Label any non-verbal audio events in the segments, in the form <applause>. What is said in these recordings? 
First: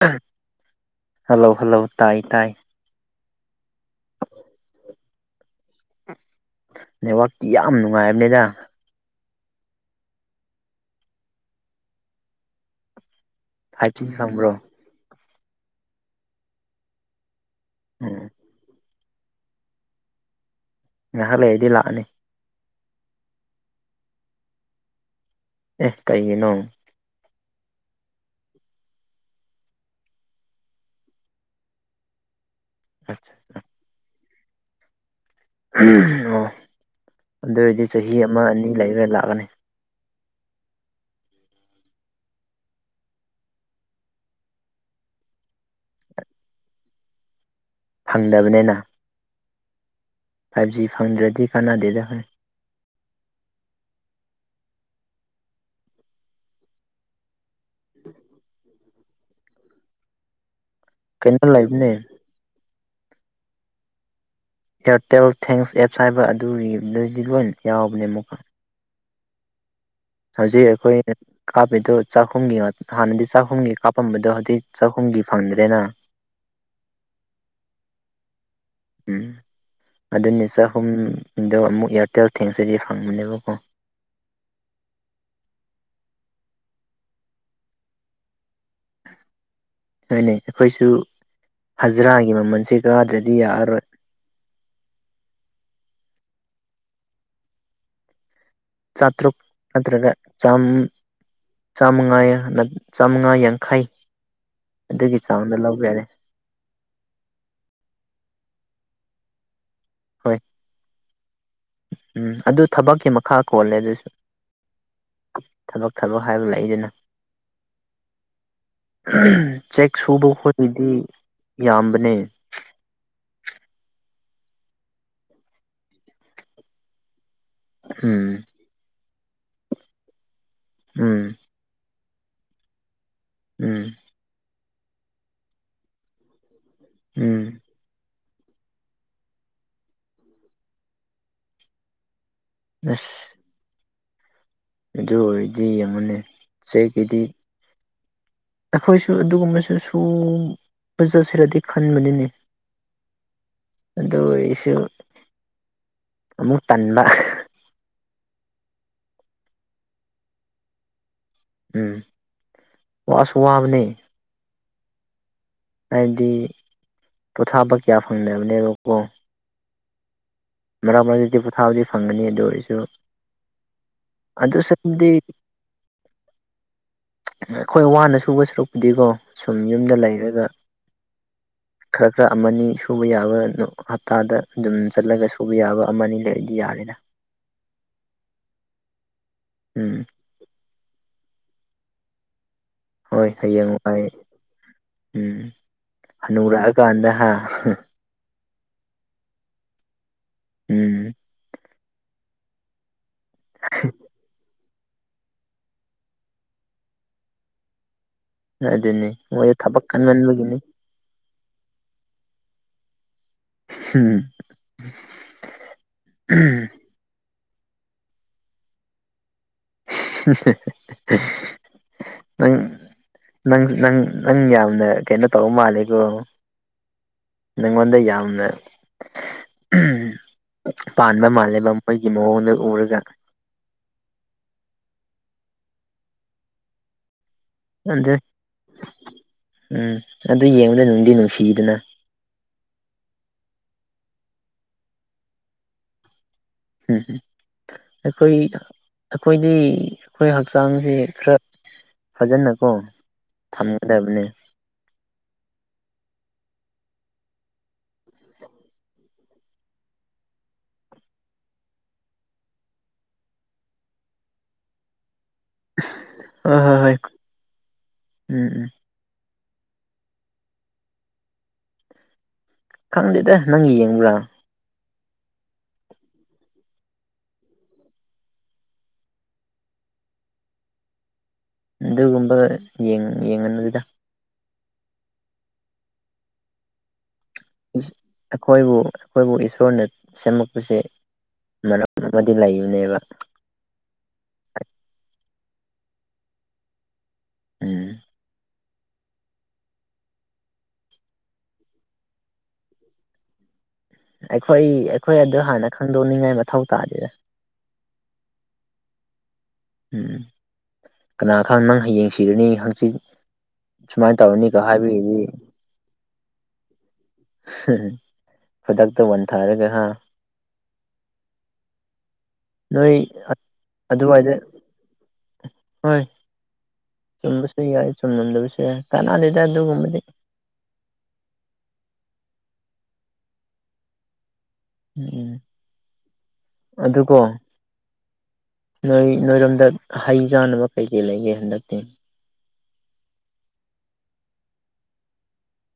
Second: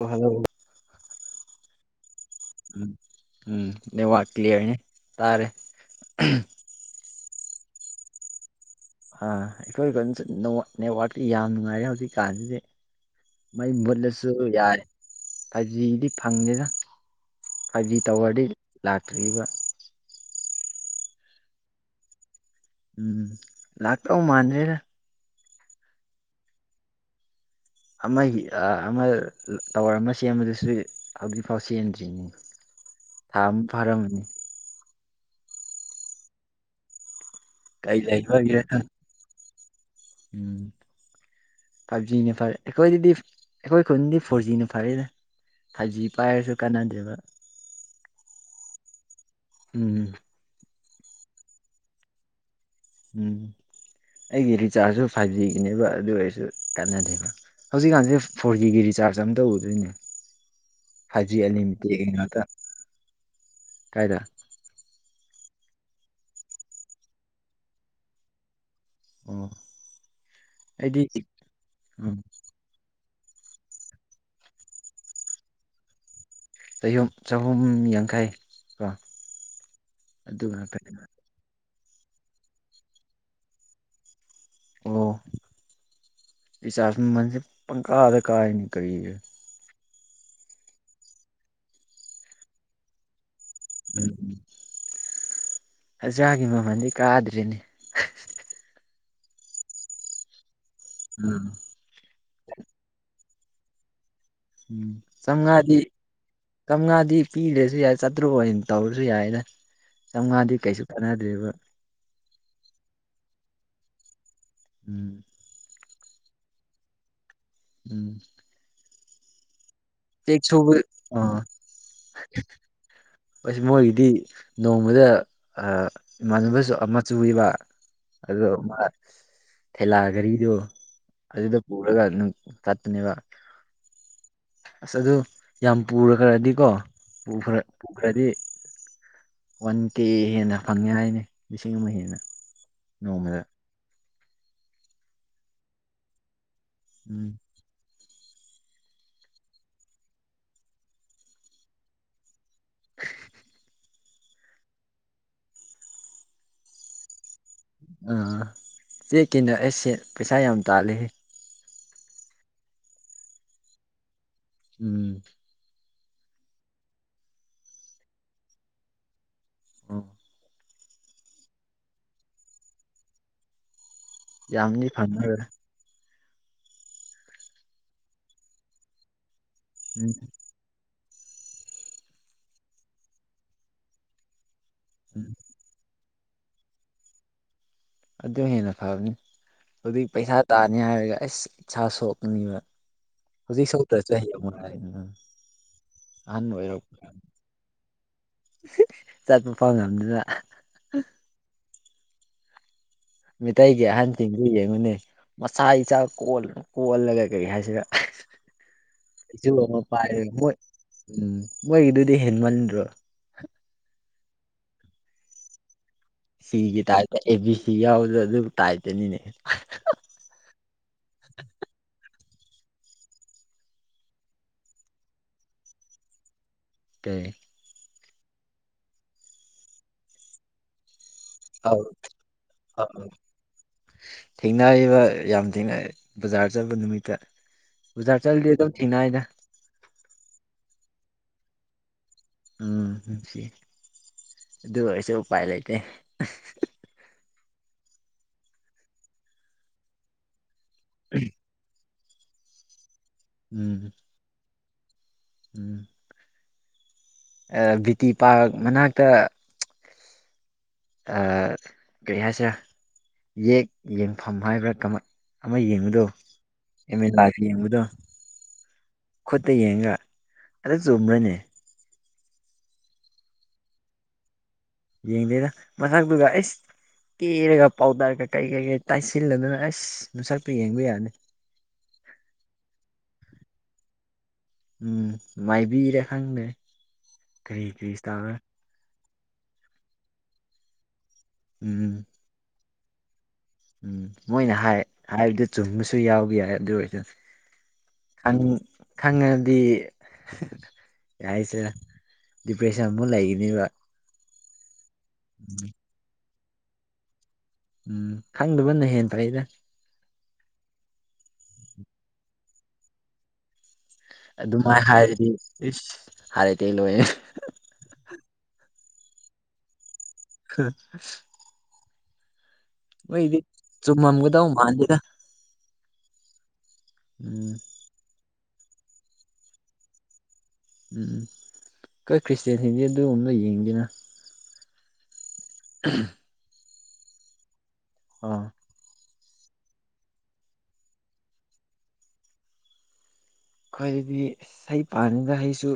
<unintelligible> hello hello ꯇꯥꯏ ꯇꯥꯏ ꯎꯝ network clear ꯅꯦ ꯇꯥꯔꯦ ꯅꯦꯠꯋꯥꯛꯇꯤ ꯌꯥꯝ ꯅꯨꯡꯉꯥꯏꯕꯅꯦꯗ ꯑꯥ ꯑꯈꯣꯏ ꯀꯟ ꯆ ꯅꯦ ꯅꯦꯠꯋꯔꯥꯛꯇꯤ ꯌꯥꯝ ꯅꯨꯡꯉꯥꯏꯔꯦ ꯍꯧꯖꯤꯛ ꯀꯥꯟꯖꯤꯗꯤ ꯃꯩ ꯐꯥꯏꯚ ꯖꯤ ꯃꯨꯠꯂꯁꯨ ꯐꯪꯕ꯭ꯔꯣ ꯌꯥꯏ ꯐꯥꯏꯚ ꯖꯤꯗꯤ ꯐꯪꯗꯦꯗ ꯐꯥꯏꯚ ꯖꯤ ꯎꯝ ꯇꯥꯋꯔꯗꯤ ꯂꯥꯛꯇ꯭ꯔꯤꯕ ꯉꯥꯏꯍꯥꯛ ꯂꯩꯔꯗꯤ ꯂꯥꯛꯑꯅꯤ ꯎꯝ ꯂꯥꯛꯇꯧ ꯃꯥꯟꯗ꯭ꯔꯦꯗ ꯑꯦ ꯀꯩꯒꯤꯅꯣ ꯑꯃꯒꯤ ꯑꯥ ꯑꯃ ꯇꯥꯋꯔ ꯑꯃ ꯁꯦꯝꯕꯗꯨꯁꯨ ꯍꯧꯖꯤꯛꯐꯥꯎ ꯁꯦꯝꯗ꯭ꯔꯤꯅꯤ ꯊꯥ ꯑꯃ ꯐꯥꯔꯝꯃꯅꯤ ꯑꯣ ꯑꯗꯨ ꯑꯣꯏꯗꯤ ꯀꯩ ꯆꯍꯤ ꯑꯃ ꯂꯩꯕꯒꯤꯔ ꯑꯅꯤ ꯈꯪ ꯂꯩꯔ ꯂꯥꯛꯑꯅꯤ ꯎꯝ ꯐꯥꯏꯚ ꯖꯤꯅ ꯐꯔꯦ ꯑꯈꯣꯏꯗꯗꯤ ꯑꯈꯣꯏ ꯈꯨꯟꯗꯤ ꯐꯣꯔꯖꯤꯅ ꯐꯔꯦꯗ ꯐꯥꯏꯚ ꯖꯤ ꯄꯥꯏꯔꯖꯨ ꯀꯥꯟꯅꯗꯦꯕ ꯐꯪꯗꯕꯅꯦꯅ ꯎꯝ ꯖꯤ ꯐꯪꯗ꯭ꯔꯗꯤ ꯀꯥꯟꯅꯗꯦꯗ ꯎꯝ ꯑꯩꯒꯤ ꯔꯤꯆꯥꯔꯖꯁꯨ ꯐꯥꯏꯚ ꯖꯤꯒꯤꯅꯦꯕ ꯑꯗꯨ ꯑꯣꯏꯔꯁꯨ ꯀꯥꯟꯅꯗꯦꯕ ꯍꯧꯖꯤꯛꯀꯥꯟꯁꯦ ꯐꯣꯔ ꯖꯤꯒꯤ ꯔꯤꯆꯥꯔꯖ ꯑꯃ ꯇꯧꯒꯗꯣꯏꯅꯦ ꯐꯥꯏꯐ ꯖꯤ ꯀꯩꯅꯣ ꯂꯩꯕꯅꯦ <unintelligible> ꯉꯥꯛꯇ ꯀꯥꯏꯗ ꯏꯌꯥꯔꯇꯦꯜ ꯊꯦꯡꯁ ꯑꯦꯞꯁ ꯍꯥꯏꯕ ꯑꯗꯨꯒꯤ ꯂꯣꯏ ꯌꯥꯎꯕꯅꯦ ꯑꯃꯨꯛꯀ ꯎꯝ ꯍꯧꯖꯤꯛ ꯑꯈꯣꯏꯅ ꯀꯥꯞꯄꯤꯗꯣ ꯎꯝ ꯆꯥꯛꯍꯨꯝꯒꯤ ꯍꯥꯟꯅꯗꯤ ꯆꯥꯛꯍꯨꯝꯒꯤ ꯀꯥꯞꯄꯝꯕꯗꯣ ꯍꯧꯖꯤꯛ ꯆꯥꯛꯍꯨꯝꯒꯤ ꯐꯪꯗ꯭ꯔꯦꯅ ꯆꯌꯨꯝ ꯆꯥꯍꯨꯝ ꯌꯥꯡꯈꯩ ꯀꯣ ꯎꯝ ꯑꯗꯨ ꯑꯗꯨꯅꯤ ꯉꯥꯛꯇꯅꯦꯕ ꯆꯥꯍꯨꯝꯗꯣ ꯑꯃꯨꯛ ꯏꯌꯥꯔꯇꯦꯜ ꯊꯤꯡꯁꯇꯗꯤ ꯐꯪꯕꯅꯦꯕꯀꯣ ꯑꯣ ꯔꯤꯆꯥꯔꯁꯀꯤ ꯃꯃꯜꯁꯦ ꯄꯪꯀꯥꯗ ꯀꯥꯥꯏꯅꯦ ꯀꯔꯤꯒꯤ ꯍꯣꯏꯅꯦ ꯑꯈꯣꯏꯁꯨ ꯍꯖꯤꯔꯥꯒꯤ ꯃꯃꯜꯁꯦ ꯀꯥꯗ꯭ꯔꯗꯤ ꯗꯤ ꯌꯥꯔꯔꯣꯏ ꯍꯖꯤꯔꯥꯒꯤ ꯃꯃꯜꯗꯤ ꯀꯥꯗ꯭ꯔꯤꯅꯦ ꯆꯥꯇ꯭ꯔꯨꯛ ꯅꯠꯇ꯭ꯔꯒ ꯎꯝ ꯆꯥꯝꯃꯉꯥ ꯆꯥꯝꯃꯉꯥ ꯌꯥꯡ ꯌꯥꯡꯈꯩ ꯎꯝ ꯑꯗꯨꯒꯤ ꯆꯥꯡꯗ ꯆꯥꯝꯉꯥꯗꯤ ꯂꯧꯕ ꯌꯥꯔꯦ ꯆꯝꯉꯥꯗꯤ ꯄꯤꯔꯁꯨ ꯌꯥꯏ ꯆꯥꯇ꯭ꯔꯨꯛ ꯑꯣꯏꯅ ꯇꯧꯔ ꯁꯨ ꯌꯥꯏꯗ ꯍꯣꯏ ꯆꯥꯝꯃꯉꯥꯗꯤ ꯀꯩꯁꯨ ꯀꯥꯟꯅꯗ꯭ꯔꯦꯕ ꯎꯝ ꯑꯗꯨ ꯊꯕꯛꯀꯤ ꯃꯈꯥ ꯄꯣꯜꯂꯦ ꯑꯗꯨꯗꯤ ꯎꯝ ꯊꯕꯛ ꯍꯥꯏꯕ ꯂꯩꯗꯅ ꯎꯝ <inaudible> ꯆꯦꯛ ꯁꯨꯕ ꯈꯣꯠꯄꯗꯤ ꯑꯥ ꯌꯥꯝꯕꯅꯦ ꯑꯁ ꯃꯣꯏꯒꯤꯗꯤ ꯅꯣꯡꯃꯗ ꯏꯃꯥꯟꯅꯕꯁꯨ ꯑꯃ ꯁꯨꯑꯦꯕ ꯎꯝ ꯑꯗꯣ ꯃꯥ ꯊꯦꯂꯥ ꯘꯔꯤꯗꯣ ꯎꯝ ꯑꯗꯨꯗ ꯄꯨꯔꯒ ꯆꯠꯄꯅꯦꯕ ꯎꯝ ꯑꯁ ꯑꯗꯨ ꯌꯥꯝ ꯄꯨꯔꯈ꯭ꯔꯗꯤ ꯀꯣ ꯎꯝ ꯄꯨꯈ꯭ꯔꯗꯤ ꯋꯥꯟ ꯀꯦ ꯍꯦꯟꯅ ꯐꯪꯉꯦ ꯍꯥꯏꯅꯧ ꯂꯤꯁꯤꯡ ꯑꯃ ꯍꯦꯟꯅ ꯑꯁ ꯅꯣꯡꯃꯗ ꯑꯗꯨ ꯑꯣꯏꯗꯤ ꯌꯦꯡꯎꯅꯦ ꯆꯦꯛꯀꯤꯗꯤ ꯎꯝ ꯑꯈꯣꯏꯁꯨ ꯑꯗꯨꯒꯨꯝꯕꯁꯨ ꯁꯨꯕ ꯆꯠꯁꯤꯔꯗꯤ ꯈꯟꯕꯅꯤꯅꯦ <inaudible> ꯑꯗꯨ ꯑꯣꯏꯁꯨ ꯑꯃꯨꯛ ꯇꯟꯕ ꯑꯥ ꯆꯦꯛꯀꯤꯅ ꯑꯩꯁꯦ ꯄꯩꯁꯥ ꯌꯥꯝ ꯇꯥꯂꯦ ꯎꯝ ꯋꯥꯁꯨ ꯋꯥꯕꯅꯦ ꯎꯝ ꯍꯥꯏꯕꯗꯤ ꯄꯣꯊꯥꯕ ꯀꯌꯥ ꯐꯪꯗꯕꯅꯦꯕꯀꯣ ꯎꯝ ꯃꯔꯛ ꯃꯔꯛꯇꯗꯤ ꯄꯣꯊꯥꯗꯤ ꯐꯪꯒꯅꯤ ꯑꯗꯨ ꯑꯣꯏꯔꯁꯨ ꯑꯗꯨ ꯌꯥꯝꯗꯤ ꯁꯥꯔꯨꯛꯄꯨꯗꯤ ꯐꯪꯉꯔꯣꯏ ꯑꯈꯣꯏ ꯋꯥꯅ ꯁꯨꯕ ꯁꯔꯨꯛꯄꯨꯗꯤꯀꯣ ꯁꯨꯝ ꯌꯨꯝꯗ ꯎꯝ ꯂꯩꯔꯒ ꯈꯔ ꯈꯔ ꯑꯃꯅꯤ ꯁꯨꯕ ꯌꯥꯕ ꯍꯞꯇꯥꯗ ꯑꯗꯨꯝ ꯎꯝ ꯆꯠꯂꯒ ꯁꯨ ꯑꯃꯅꯤ ꯂꯩꯗꯤ ꯌꯥꯔꯦꯗ ꯑꯗꯨ ꯍꯦꯟꯅ ꯐꯕꯅꯤ ꯎꯝ ꯑꯗꯨꯏ ꯄꯩꯁꯥ ꯇꯥꯅꯤ ꯍꯥꯏꯔꯒ ꯑꯁ ꯏꯁꯥ ꯁꯣꯛꯀꯅꯤꯕ ꯍꯣꯏ ꯍꯧꯖꯤꯛ ꯍꯌꯦꯡꯋꯥꯢ ꯁꯣꯛꯇ꯭ꯔꯁꯨ ꯍꯌꯦꯡ ꯋꯥꯏ ꯎꯝ ꯑꯍꯟ ꯍꯅꯨꯔꯛ ꯑ ꯑꯣꯏꯔꯛꯄ ꯀꯥꯟꯗ ꯍꯥ ꯆꯠꯄ ꯐꯥꯎ ꯉꯝꯗꯅ ꯎꯝ ꯃꯤꯇꯩꯒꯤ ꯑꯍꯟꯁꯤꯡꯗꯤ ꯌꯦꯡꯉꯨꯅꯦ ꯃꯁꯥ ꯏꯆꯥ ꯀꯣꯜ ꯀꯣꯜꯂꯒ ꯀꯔꯤ ꯍꯥꯏꯁꯤꯔ ꯑꯗꯨꯅꯤ ꯆꯩꯁꯨ ꯃꯣꯏꯗꯣ ꯑꯃ ꯊꯕꯛ ꯄꯥꯏ ꯃꯣꯏ ꯀꯟꯃꯟꯕꯒꯤꯅꯤ ꯎꯝ ꯃꯣꯏꯒꯤꯗꯨꯗꯤ ꯍꯦꯟꯃꯟ ꯑꯗꯨ ꯍꯨꯝ ꯁꯤꯒꯤ ꯇꯥꯏꯞꯇ ꯑꯦ ꯕꯤ ꯁꯤ ꯌꯥꯎꯕꯗꯨ ꯑꯗꯨꯏ ꯇꯥꯏꯞꯇꯅꯤꯅꯦ ꯅꯪ ꯅꯪ ꯅꯪ ꯅꯪ ꯌꯥꯝꯅ ꯀꯩꯅꯣ ꯇꯧꯕ ꯃꯥꯜꯂꯦꯀꯣ ꯀꯩ ꯅꯪꯉꯣꯟꯗ ꯌꯥꯝꯅ ꯄꯥꯟꯕ ꯃꯥꯜꯂꯦꯕ ꯑꯧ ꯃꯣꯏꯒꯤ ꯃꯑꯣꯡꯗ ꯎꯔꯒ ꯑꯧ ꯊꯦꯡꯅꯔꯤꯕ ꯌꯥꯝ ꯊꯦꯡꯅ ꯕꯖꯥꯔ ꯆꯠꯂꯨ ꯅꯨꯃꯤꯠꯇ ꯕꯖꯥꯔ ꯆꯠꯂꯗꯤ ꯑꯗꯨꯝ ꯊꯦꯡꯅꯩꯗ ꯎꯝ ꯑꯗꯨ ꯌꯦꯡꯕꯗ ꯅꯨꯡꯗꯤ ꯅꯨꯡꯁꯤꯗꯅ ꯎꯝ ꯅꯨꯡꯁꯤ ꯑꯗꯨ ꯑꯣꯏꯔꯁꯨ ꯎꯄꯥꯏ ꯂꯩꯇꯦ ꯎꯝ ꯑꯈꯣꯏ ꯑꯈꯣꯏꯗꯤ ꯑꯈꯣꯏ ꯍꯛꯆꯥꯡꯁꯦ ꯈꯔ ꯐꯖꯅꯀꯣ ꯎꯝ ꯊꯝꯒꯗꯕꯅꯤ ꯎꯝ ꯑꯥ ꯕꯤ ꯇꯤ ꯄꯥꯔꯛ ꯃꯅꯥꯛꯇ ꯑꯥ ꯀꯔꯤ ꯍꯥꯏꯁꯤꯔꯥ ꯌꯦꯛ ꯌꯦꯡꯐꯝ ꯍꯥꯏꯕ꯭ꯔꯥ ꯀꯃꯥꯏ ꯑꯃ ꯌꯦꯡꯕꯗꯣ ꯍꯣꯏ ꯍꯣꯏ ꯍꯣꯏ ꯑꯦꯝ ꯏꯤꯟ ꯂꯥꯏꯐ ꯌꯦꯡꯕꯗꯣ ꯎꯝ ꯎꯝ ꯈꯨꯠꯇ ꯌꯦꯡꯒ ꯑꯗ ꯆꯨꯝꯕ꯭ꯔꯅꯦ ꯈꯪꯗꯦꯗ ꯅꯪ ꯌꯦꯡꯕ꯭ꯔꯥ ꯌꯦꯡꯗꯦꯗ ꯃꯁꯛꯇꯨꯒ ꯑꯩꯁ ꯀꯦꯔꯒ ꯄꯥꯎꯗꯔ ꯀꯩ ꯀꯩ ꯀꯩ ꯀꯩ ꯇꯥꯏꯁꯤꯜꯂꯗꯅ ꯑꯁ ꯃꯁꯛꯇꯣ ꯌꯦꯡꯕ ꯌꯥꯅꯤ ꯑꯗꯨꯗ ꯎꯝ ꯃꯥꯏꯕꯤꯔ ꯈꯪꯗꯦ ꯀꯔꯤ ꯏꯁ ꯀꯔꯤ ꯇꯧꯔ ꯑꯈꯣꯏꯕꯨ ꯑꯈꯣꯏꯕꯨ ꯏꯁꯣꯔꯅ ꯁꯦꯝꯃꯛꯄꯁꯦ ꯃꯔꯝ ꯎꯝ ꯑꯃꯗꯤ ꯂꯩꯕꯅꯦꯕ ꯎꯝ ꯃꯣꯏꯅ ꯍꯥꯏ ꯍꯥꯏꯕꯗꯨ ꯆꯨꯝꯕꯁꯨ ꯌꯥꯎꯋꯤ ꯌꯥꯏ ꯑꯗꯨ ꯑꯣꯏꯔꯁꯨ ꯎꯝ ꯈꯪ ꯈꯪꯉꯗꯤ ꯌꯥꯏꯁꯦ ꯗꯤꯄ꯭ꯔꯦꯁꯟ ꯑꯃꯨꯛ ꯂꯩꯈꯤꯅꯤꯕ ꯑꯈꯣꯏ ꯑꯈꯣꯏ ꯑꯗꯨ ꯍꯥꯟꯅ ꯈꯪꯗꯣꯛꯅꯤꯡꯉꯥꯏ ꯃꯊꯧ ꯇꯥꯗꯦꯗ ꯎꯝ ꯈꯪꯗꯕꯅ ꯍꯦꯟ ꯐꯩꯗ ꯎꯝ ꯀꯅꯥ ꯈꯪ ꯅꯪ ꯍꯌꯦꯡ ꯁꯤꯔꯅꯤ ꯍꯪꯆꯤꯠ ꯁꯨꯃꯥꯏꯅ ꯇꯧꯔꯅꯤꯒ ꯑꯗꯨꯃꯥꯏꯅ ꯍꯥꯏꯕꯒꯤꯗꯤ ꯍꯥꯏꯔꯗꯤ ꯏꯁ ꯍꯥꯏꯔꯦꯗꯤ ꯂꯣꯏꯔ ꯈꯨꯗꯛꯇ ꯋꯥꯟ ꯊꯥꯔꯒ ꯍꯥ <inaudible> ꯅꯣꯏ ꯃꯣꯏꯗꯤ ꯑꯗꯨꯋꯥꯏꯗ ꯆꯨꯝꯃꯝꯒꯗꯧ ꯃꯥꯟꯗꯦꯗ ꯍꯣꯏ ꯎꯝ ꯆꯨꯝꯕꯁꯨ ꯌꯥꯏ ꯆꯨꯝꯂꯝꯗꯕꯁꯨ ꯌꯥꯏ ꯀꯥꯅꯗꯦꯗ ꯑꯗꯨꯒꯨꯝꯕꯗꯤ ꯎꯝ ꯑꯈꯣꯏ ꯈ꯭ꯔꯤꯁꯇꯤꯌꯦꯟꯁꯤꯡꯗꯤ ꯑꯗꯨꯒꯨꯕ ꯌꯦꯡꯗꯦꯅ ꯎꯝ ꯎꯝ <inaudible> ꯑꯗꯨꯀꯣ ꯑꯥ ꯅꯣꯏ ꯅꯣꯏꯔꯣꯝꯗ ꯍꯩ ꯆꯥꯅꯕ ꯀꯩ ꯀꯩ ꯂꯩꯒꯦ ꯍꯟꯗꯛꯇꯤ ꯈ꯭ꯋꯥꯏꯒꯤꯗꯤ ꯍꯩ ꯄꯥꯜꯂꯤꯗ ꯍꯩꯁꯨ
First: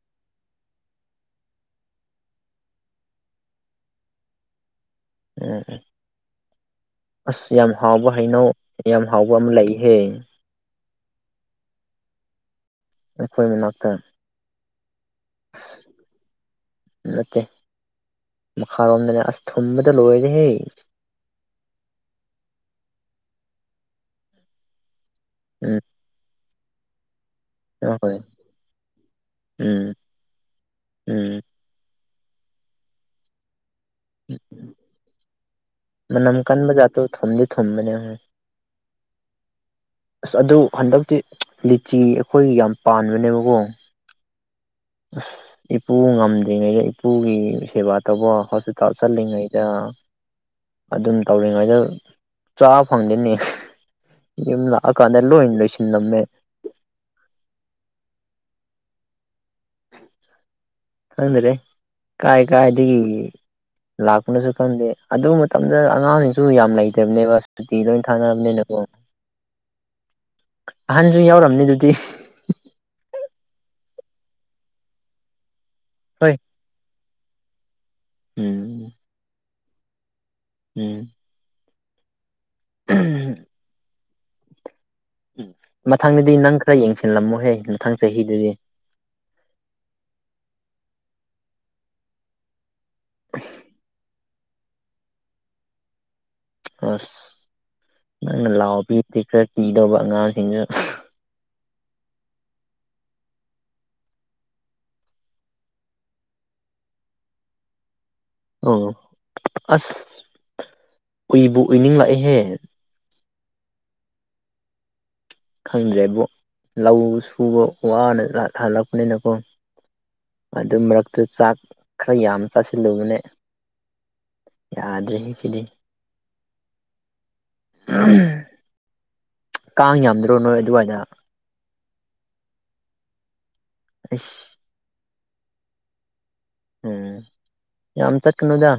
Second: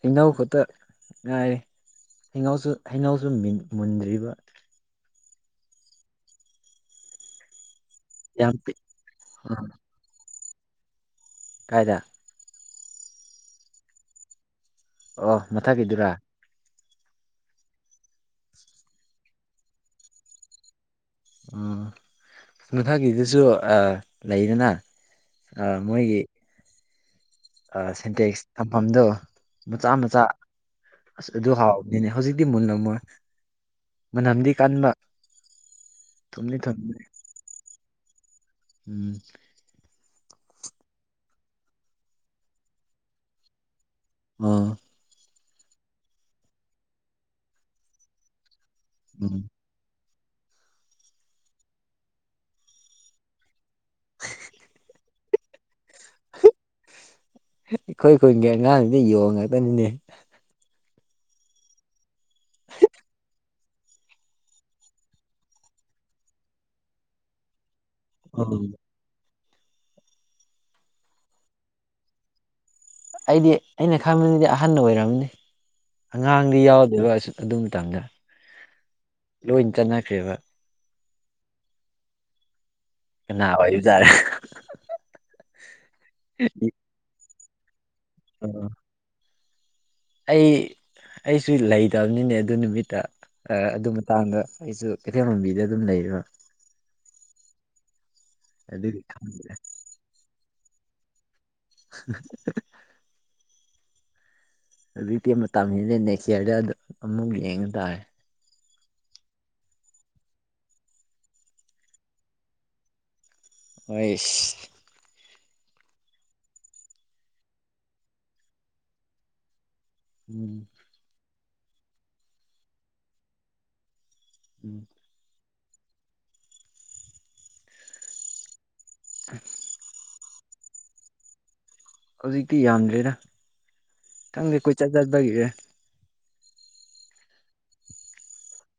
ꯍꯩꯅꯧ ꯈꯛꯇ ꯉꯥꯏꯔꯦ ꯍꯩꯅꯧꯁꯨ ꯍꯩꯅꯧꯁꯨ ꯃꯨꯟꯗ꯭ꯔꯤꯕ ꯎꯝ ꯎꯝ ꯑꯁ ꯌꯥꯝ ꯎꯕ ꯍꯩꯅꯧ ꯌꯥꯝ ꯍꯥꯎꯕ ꯑꯃ ꯑꯥ ꯂꯩꯍꯦ ꯀꯥꯏꯗ ꯑꯈꯣꯏ ꯃꯅꯥꯛꯇ ꯑꯣ ꯃꯊꯛꯀꯤꯗꯨꯔ ꯅꯠꯇꯦ ꯃꯈꯥꯔꯣꯝꯗꯅꯦ ꯑꯁ ꯊꯨꯝꯕꯗ ꯂꯣꯏꯔꯦꯍꯦ ꯎꯝ ꯃꯊꯛꯀꯤꯗꯨꯁꯨ ꯑꯥ ꯂꯩꯗꯅ ꯎꯝ ꯑꯥꯃꯣꯏꯒꯤ ꯑꯥ ꯑꯍꯣꯏ ꯁꯦꯟꯇꯦꯛꯁ ꯊꯝꯐꯝꯗꯣ ꯎꯝ ꯃꯆꯥ ꯃꯆꯥ ꯎꯝ ꯑꯁ ꯑꯗꯨ ꯍꯥꯎ ꯅꯦ ꯍꯧꯖꯤꯛꯇꯤ ꯃꯨꯂꯝꯃꯣꯏ ꯃꯅꯝꯗꯤ ꯀꯟꯕ ꯃꯅꯝ ꯊꯨꯝꯗꯤ ꯀꯥꯟꯕꯖꯥꯠꯗꯣ ꯊꯨꯝꯕꯅꯦ ꯊꯨꯝꯗꯤ ꯊꯨꯝꯕꯅꯦꯍꯦ ꯎꯝ ꯑꯁ ꯑꯗꯨ ꯍꯟꯗꯛꯇꯤ ꯂꯤꯆꯤ ꯑꯈꯣꯏꯒꯤ ꯌꯥꯝ ꯄꯥꯟꯕꯅꯦꯕꯀꯣ ꯎꯝ ꯏꯄꯨ ꯉꯝꯗ꯭ꯔꯤꯉꯩ ꯏꯄꯨꯒꯤ ꯁꯦꯕꯥ ꯇꯧꯕ ꯍꯣꯁꯄꯤꯇꯥꯜ ꯎꯝ ꯆꯠꯂꯤꯉꯩꯗ ꯑꯗꯨꯝ ꯇꯧꯔꯤꯉꯩꯗ ꯆꯥꯕ ꯐꯪꯗꯦꯅꯦ ꯌꯨꯝ ꯂꯥꯛꯑꯀꯥꯟꯗ ꯂꯣꯏ ꯂꯣꯏꯁꯤ ꯑꯈꯣꯏ ꯈꯨꯨꯟꯒꯤ ꯑꯉꯥꯡꯗꯨꯗꯤ ꯌꯣꯡ ꯉꯥꯛꯇꯅꯤꯅꯦ ꯈꯪꯗ꯭ꯔꯦ ꯀꯥꯏ ꯀꯥꯏꯗꯒꯤ ꯂꯥꯛꯄꯅꯁꯨ ꯈꯪꯗꯦ ꯑꯗꯨ ꯃꯇꯝꯗ ꯑꯉꯥꯡꯁꯤꯡꯁꯨ ꯌꯥꯝ ꯂꯩꯇꯕꯅꯦꯕ ꯁꯨꯇꯤ ꯂꯣꯏ ꯎꯝ ꯊꯥꯅꯕꯅꯤꯅꯀꯣ ꯑꯍꯟꯁꯨ ꯌꯥꯎꯔꯝꯅꯤ ꯑꯗꯨꯗꯤ ꯑꯩꯗꯤ ꯑꯩꯅ ꯈꯪꯕꯗꯤ ꯑꯍꯟꯅ ꯑꯣꯏꯔꯝꯅꯤ ꯍꯣꯏ ꯑꯉꯥꯡꯗꯤ ꯌꯥꯎꯗꯣꯏꯕ ꯑꯗꯨꯏ ꯃꯇꯝꯗ ꯎꯝ ꯂꯣꯏ ꯆꯠꯅꯈ꯭ꯔꯦꯕ ꯎꯝ ꯀꯅꯥ ꯑꯣꯏꯔꯤꯖꯥꯠꯂ ꯃꯊꯪꯗꯗꯤ ꯅꯪ ꯈꯔ ꯌꯦꯡꯁꯤꯜꯂꯝꯃꯣꯍꯦ ꯃꯊꯪ ꯆꯍꯤꯗꯗꯤ ꯑꯩ ꯑꯩꯁꯨ ꯂꯩꯇꯕꯅꯤꯅꯦ ꯑꯗꯨ ꯅꯨꯃꯤꯠꯇ ꯑꯗꯨ ꯃꯇꯥꯡꯗ ꯑꯩꯁꯨ ꯀꯩꯊꯦꯜꯃꯥꯟꯕꯤꯗ ꯑꯗꯨꯝ ꯂꯩꯔꯤꯕ ꯑꯁ ꯅꯪꯅ ꯂꯥꯎ ꯑꯗꯨꯒꯤ ꯄꯤꯔꯗꯤ ꯈꯔ ꯈꯪꯗ꯭ꯔꯦ ꯀꯤꯗꯧꯕ ꯑꯉꯥꯡꯁꯤꯡꯁꯨ <inaudible> ꯍꯧꯖꯤꯛꯇꯤ ꯃꯇꯝ ꯍꯦꯂꯦ ꯅꯦꯛ꯭ꯁ ꯌꯔꯗ ꯑꯃꯨꯛ ꯌꯦꯡ ꯇꯥꯔꯦ ꯑꯧ ꯑꯁ ꯎꯏꯕꯨ ꯎꯏꯅꯤꯡ ꯂꯥꯛꯑꯦꯍꯦ ꯑꯩꯁ ꯈꯪꯗ꯭ꯔꯦꯕꯣ ꯂꯧ ꯁꯨꯕ ꯋꯥꯅ ꯍꯜꯂꯛꯄꯅꯤꯅꯀꯣ ꯎꯝ ꯑꯗꯨ ꯃꯔꯛꯇꯨ ꯆꯥꯛ ꯈꯔ ꯌꯥꯝ ꯆꯥꯁꯤꯜꯂꯨꯕꯅꯦ ꯎꯝ ꯌꯥꯗ꯭ꯔꯦ ꯍꯦ ꯁꯤꯗꯤ ꯀꯥꯡ ꯌꯥꯝꯗ꯭ꯔꯣ ꯅꯣꯏ ꯑꯗꯨꯋꯥꯥꯏꯗ ꯍꯧꯖꯤꯛꯇꯤ ꯌꯥꯝꯗ꯭ꯔꯦꯗ ꯑꯩꯁ ꯈꯪꯗꯦ ꯀꯣꯏꯆꯠ ꯆꯠꯄꯒꯤꯔ ꯎꯝ ꯌꯥꯝ ꯆꯠꯀꯅꯨꯗ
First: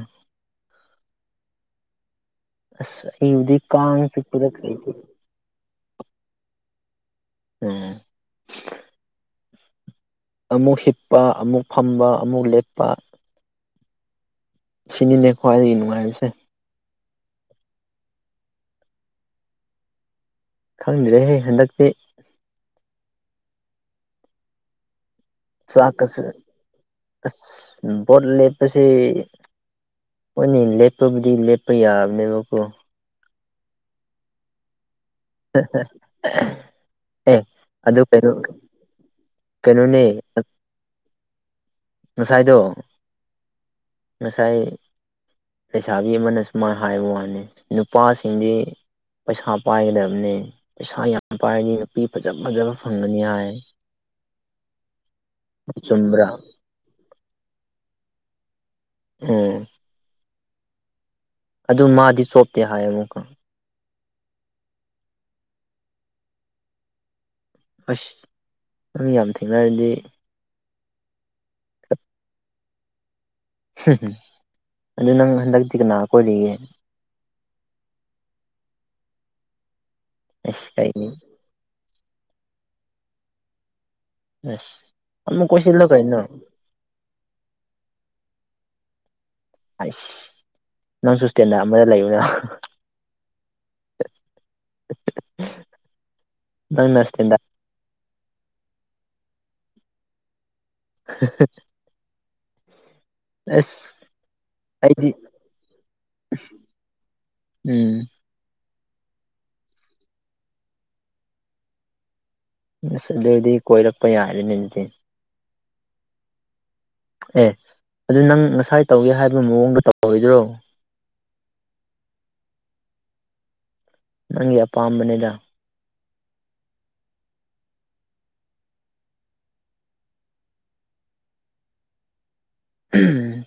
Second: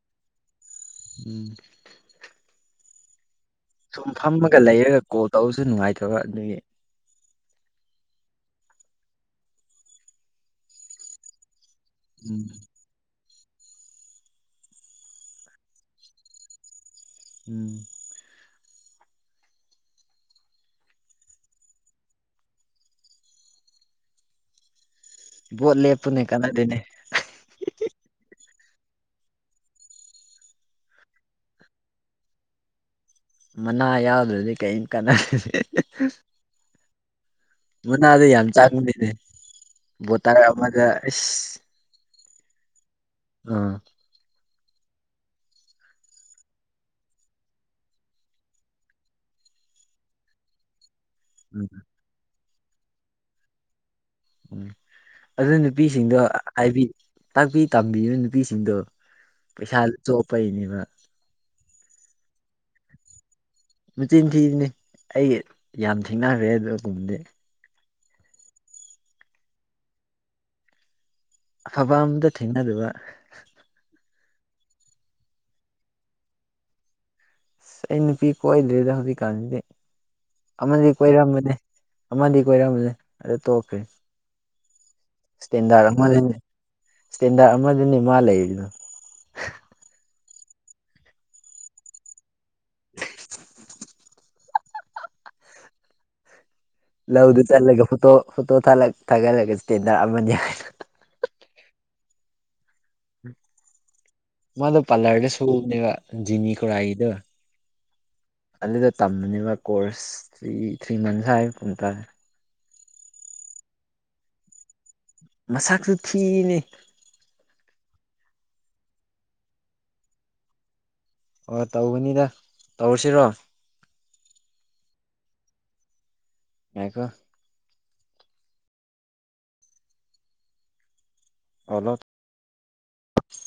ꯎꯝ ꯑꯁ ꯑꯩꯗꯤ ꯁꯨꯝ ꯐꯝꯃꯒ ꯂꯩꯔꯒ ꯀꯣꯜ ꯇꯧꯔꯁꯨ ꯅꯨꯡꯉꯥꯏꯇꯕ ꯑꯗꯨꯒꯤ ꯎꯝ ꯑꯃꯨꯛ ꯍꯤꯞꯄ ꯑꯃꯨꯛ ꯐꯝꯕ ꯎꯝ ꯑꯃꯨꯛ ꯂꯦꯞꯄ ꯁꯤꯅꯤꯅꯦ ꯈ꯭ꯋꯥꯏꯗꯒꯤ ꯅꯨꯡꯉꯥꯏꯕꯁꯦ ꯎꯝ ꯈꯪꯗ꯭ꯔꯦꯍꯦ ꯍꯟꯗꯛꯇꯤ ꯚꯣꯠ ꯆꯥꯛ ꯂꯦꯞꯄꯨꯅꯦ ꯀꯁꯦ ꯀꯥꯟꯅꯗꯦꯅꯦ ꯑꯁ ꯚꯣꯠꯂꯦꯞ ꯑꯁꯤ ꯈꯣꯏꯅꯦ ꯂꯦꯞꯄꯕꯨꯗꯤ ꯂꯦꯞꯄ ꯌꯥꯕꯅꯦꯕꯀꯣ ꯃꯅꯥ ꯌꯥꯎꯗ꯭ꯔꯗꯤ ꯀꯩꯝ ꯀꯥꯟꯅꯗꯦ ꯑꯦ ꯑꯗꯨ ꯃꯅꯥꯗ ꯀꯩꯅꯣ ꯌꯥꯝ ꯆꯥꯡꯕꯅꯤꯅꯦ ꯀꯩꯅꯣꯅꯦ ꯕꯣꯇꯔ ꯑꯃꯗ ꯑꯁ ꯉꯁꯥꯏꯗꯣ ꯑꯥ ꯉꯁꯥꯏ ꯂꯩꯁꯥꯕꯤ ꯑꯃꯅ ꯁꯨꯃꯥꯏꯅ ꯍꯥꯏꯕ ꯋꯥꯅꯤ ꯅꯨꯄꯥꯁꯤꯡꯗꯤ ꯄꯩꯁꯥ ꯄꯥꯏꯒꯗꯕꯅꯤ ꯄꯩꯁꯥ ꯌꯥꯝ ꯎꯝ ꯄꯥꯏꯔꯗꯤ ꯅꯨꯄꯤ ꯐꯖ ꯐꯖꯕ ꯐꯪꯒꯅꯤ ꯍꯥꯏ ꯎꯝ ꯑꯗꯨ ꯅꯨꯄꯤꯁꯤꯡꯗꯣ ꯆꯨꯝꯕ꯭ꯔꯥ ꯍꯥꯏꯕꯤ ꯇꯥꯛꯄꯤ ꯇꯝꯕꯤꯕ ꯅꯨꯄꯤꯁꯤꯡꯗꯣ ꯎꯝ ꯄꯩꯁꯥ ꯆꯣꯞꯄꯩꯅꯦꯕ ꯑꯗꯨ ꯃꯥꯗꯤ ꯆꯣꯞꯇꯦ ꯍꯥꯏꯌꯦ ꯑꯃꯨꯛꯀ ꯃꯆꯤꯟ ꯊꯤꯔꯤꯅꯤ ꯑꯩ ꯌꯥꯝ ꯊꯦꯡꯅꯈ꯭ꯔꯦ ꯑꯗꯨꯒꯨꯝꯗꯤ ꯑꯁ ꯅꯪ ꯌꯥꯝ ꯊꯦꯡꯅꯔꯗꯤ ꯑꯐꯕ ꯑꯝꯇ ꯊꯦꯡꯅꯗꯕ ꯎꯝ ꯑꯗꯨ ꯅꯪ ꯍꯟꯗꯛꯇꯤ ꯀꯅꯥ ꯀꯣꯏꯔꯤꯒꯦ ꯑꯁ ꯑꯩ ꯅꯨꯄꯤ ꯀꯣꯏꯗ꯭ꯔꯦꯗ ꯍꯧꯖꯤꯛꯀꯥꯟꯁꯤꯗꯤ ꯑꯁ ꯑꯃꯗꯤ ꯀꯩꯒꯤ ꯀꯣꯏꯔꯝꯕꯅꯦ ꯑꯃꯗꯤ ꯀꯣꯏꯔꯝꯕꯅꯦ ꯑꯗꯨ ꯇꯣꯛꯈ꯭ꯔꯦ ꯑꯁ ꯑꯃꯨꯛ ꯀꯣꯏꯁꯤꯜꯂꯣ ꯀꯩꯅꯣ ꯁ꯭ꯇꯦꯟꯗ꯭ꯔꯗ ꯑꯃꯗꯅꯤ ꯃꯥ ꯂꯩꯔꯤꯗꯣ ꯑꯩꯁ ꯅꯪꯁꯨ ꯁ꯭ꯇꯦꯟꯗꯔ ꯑꯃꯗ ꯂꯩꯌꯨꯅ <unintelligible> <inaudible> ꯂꯧꯗꯨ ꯏꯁꯇꯦꯟꯗꯔ ꯆꯠꯂꯒ ꯐꯣꯇꯣ ꯐꯣꯇꯣ ꯊꯥꯒꯠ ꯊꯥꯒꯠꯂꯒ ꯁ꯭ꯇꯦꯟꯗ꯭ꯔꯗ ꯑꯃꯅꯤ ꯍꯥꯏꯌꯣ <unintelligible> ꯑꯁ ꯃꯥꯗꯣ ꯑꯩꯗꯤ ꯄꯥꯂꯔꯗ ꯁꯨꯕꯅꯦꯕ ꯖꯦꯅꯤ ꯈꯨꯔꯥꯏ ꯒꯤꯗꯣ ꯎꯝ ꯑꯗꯨꯗ ꯇꯝꯕꯅꯦꯕ ꯀꯣꯔꯁ ꯊ꯭ꯔꯤ ꯊ꯭ꯔꯤ ꯃꯟꯁ ꯍꯥꯏ ꯀꯨꯝꯇꯥꯔꯦ ꯑꯁ ꯑꯗꯨꯑꯣꯏꯗꯤ ꯀꯣꯏꯔꯛꯄ ꯌꯥꯔꯦꯅꯦ ꯑꯗꯨꯗꯤ ꯃꯁꯛꯁꯨ ꯊꯤꯌꯦꯅꯦ ꯑꯦ ꯑꯗꯨ ꯅꯪ ꯉꯁꯥꯏ ꯇꯧꯒꯦ ꯍꯥꯏꯕ ꯃꯑꯣꯡꯗ ꯇꯧꯔꯣꯏꯗ꯭ꯔꯣ ꯑꯣ ꯇꯧꯒꯅꯤꯗ ꯇꯧꯔꯁꯤꯔꯣ ꯅꯪꯒꯤ ꯑꯄꯥꯝꯕꯅꯤꯗ ꯉꯥꯏꯈꯣ <unintelligible>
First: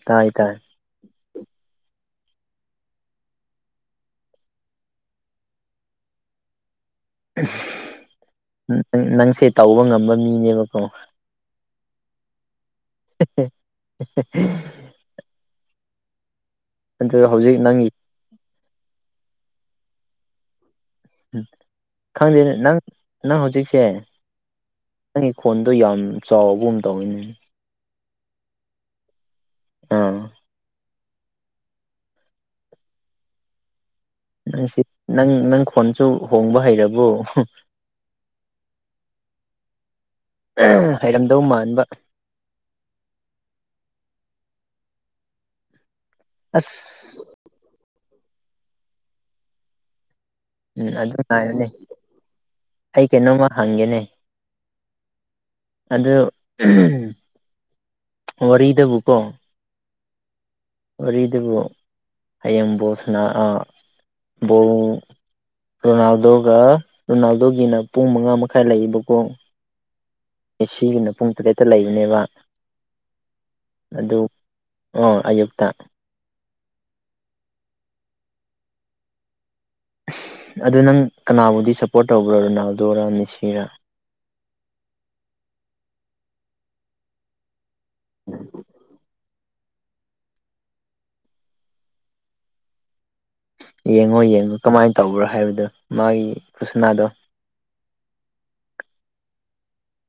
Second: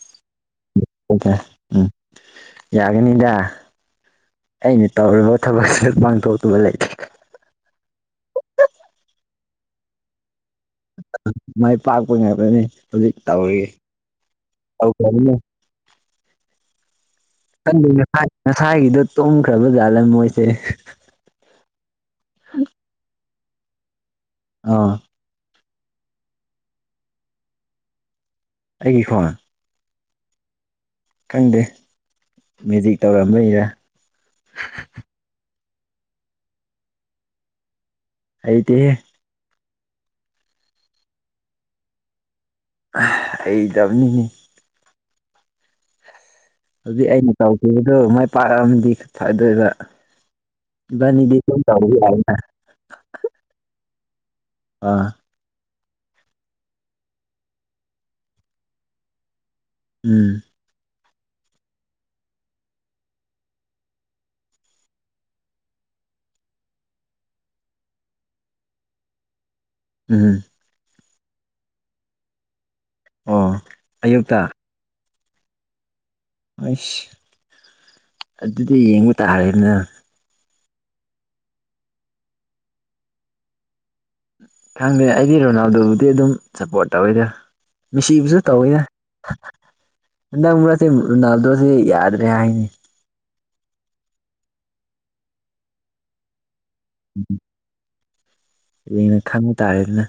ꯇꯥꯏ ꯇꯥꯏ <unintelligible> ꯎꯝ ꯌꯥꯒꯦꯅꯤꯗ ꯑꯩꯅ ꯇꯧꯔꯤꯕ ꯊꯕꯛꯁꯤꯗ ꯄꯥꯡꯊꯣꯛꯇꯕ ꯂꯩꯇꯦ ꯅꯪꯁꯦ ꯇꯧꯕ ꯉꯝꯕ ꯃꯤꯅꯦꯕ ꯃꯥꯏ ꯄꯥꯛꯄ ꯉꯥꯛꯇꯅꯤ ꯍꯧꯖꯤꯛ ꯇꯧꯔꯤ ꯇꯧꯈꯤꯅꯤ ꯑꯗꯨ ꯍꯧꯖꯤꯛ ꯅꯪꯒꯤ ꯈꯪꯗꯦ ꯉꯁꯥꯏ ꯉꯁꯥꯏꯒꯤꯗꯣ ꯇꯨꯝꯈ꯭ꯔꯕ ꯖꯥꯠꯂ ꯃꯣꯏꯁꯦ ꯈꯪꯗꯦ ꯅꯪ ꯅꯪ ꯍꯧꯖꯤꯛꯁꯦ ꯑꯥ ꯅꯪꯒꯤ ꯈꯣꯟ ꯑꯗꯨ ꯌꯥꯝ ꯆꯥꯎꯕꯒꯨꯝ ꯇꯧꯏꯅꯦ ꯑꯩꯒꯤ ꯈꯣꯟ ꯑꯥ ꯈꯪꯗꯦ ꯃꯦꯖꯤꯛ ꯇꯧꯔꯝꯕꯩꯔ ꯅꯪꯁꯤ ꯅꯪ ꯅꯪ ꯈꯣꯟꯁꯨ ꯍꯣꯡꯕ ꯍꯩꯔꯕꯣ ꯍꯩꯇꯦꯍꯦ ꯑꯍꯝ ꯍꯩꯔꯝꯗꯧ ꯃꯥꯟꯕ ꯍꯩꯇꯕꯅꯤꯅꯦ ꯑꯁ ꯍꯧꯖꯤꯛ ꯑꯩꯅ ꯇꯧꯈꯤꯕꯗꯣ ꯃꯥꯏ ꯄꯥꯛꯔꯛꯑꯝꯗꯤ ꯐꯗꯣꯏꯕ ꯎꯝ ꯑꯗꯨ ꯏꯕꯅꯤꯗꯤ ꯗꯨꯝ ꯉꯥꯏꯔꯅꯦ ꯇꯧꯕ ꯌꯥꯏꯅ ꯑꯩ ꯀꯩꯅꯣꯝꯃ ꯍꯪꯒꯦꯅꯦ ꯑꯥ ꯑꯗꯨ ꯎꯝ ꯋꯥꯔꯤꯗꯕꯨꯀꯣ ꯎꯝ ꯋꯥꯔꯤꯗꯨꯕꯨ ꯍꯌꯦꯡ ꯕꯣꯜꯁꯅꯥ ꯑ ꯕꯣꯜ ꯔꯣꯅꯥꯜꯗꯣꯒ ꯔꯣꯅꯥꯜꯗꯣꯒꯤꯅ ꯄꯨꯡ ꯃꯉꯥ ꯃꯈꯥꯏ ꯂꯩꯏꯕꯀꯣ ꯎꯝ ꯃꯦꯁꯤꯒꯤꯅ ꯄꯨꯡ ꯇꯔꯦꯠꯇ ꯂꯩꯕꯅꯦꯕ ꯑꯣ ꯑꯗꯨ ꯑꯌꯨꯛꯇ ꯑꯣ ꯑꯌꯨꯛꯇ ꯑꯩꯁ ꯑꯗꯨꯗꯤ ꯌꯦꯡꯕ ꯇꯥꯔꯦꯅ ꯑꯗꯨ ꯅꯪ ꯀꯅꯥꯕꯨꯗꯤ ꯁꯞꯄꯣꯔꯠ ꯇꯧꯕ꯭ꯔꯣ ꯔꯣꯅꯥꯜꯗꯣꯔ ꯃꯤꯁꯤꯔ ꯈꯪꯗꯦ ꯑꯩꯗꯤ ꯔꯣꯅꯥꯜꯗꯣꯕꯨꯗꯤ ꯑꯗꯨꯝ ꯁꯞꯄꯣꯔꯠ ꯇꯧꯏꯗ ꯃꯦꯁꯤꯕꯨꯁꯨ ꯇꯧꯋꯤꯗ ꯍꯟꯗꯛ ꯃꯔꯛꯁꯤ ꯔꯣꯅꯥꯜ ꯗꯣꯗꯤ ꯌꯥꯗ꯭ꯔꯦ ꯍꯥꯏꯅꯦ ꯌꯦꯡꯉꯣ ꯌꯦꯡꯉꯣ ꯀꯃꯥꯏꯟ ꯇꯧꯕ꯭ꯔꯥ ꯍꯥꯏꯕꯗꯣ ꯃꯥꯒꯤ ꯈꯨꯁꯅꯥꯗꯣ ꯌꯦꯡꯉ ꯈꯪꯡ ꯇꯥꯔꯦꯗꯅ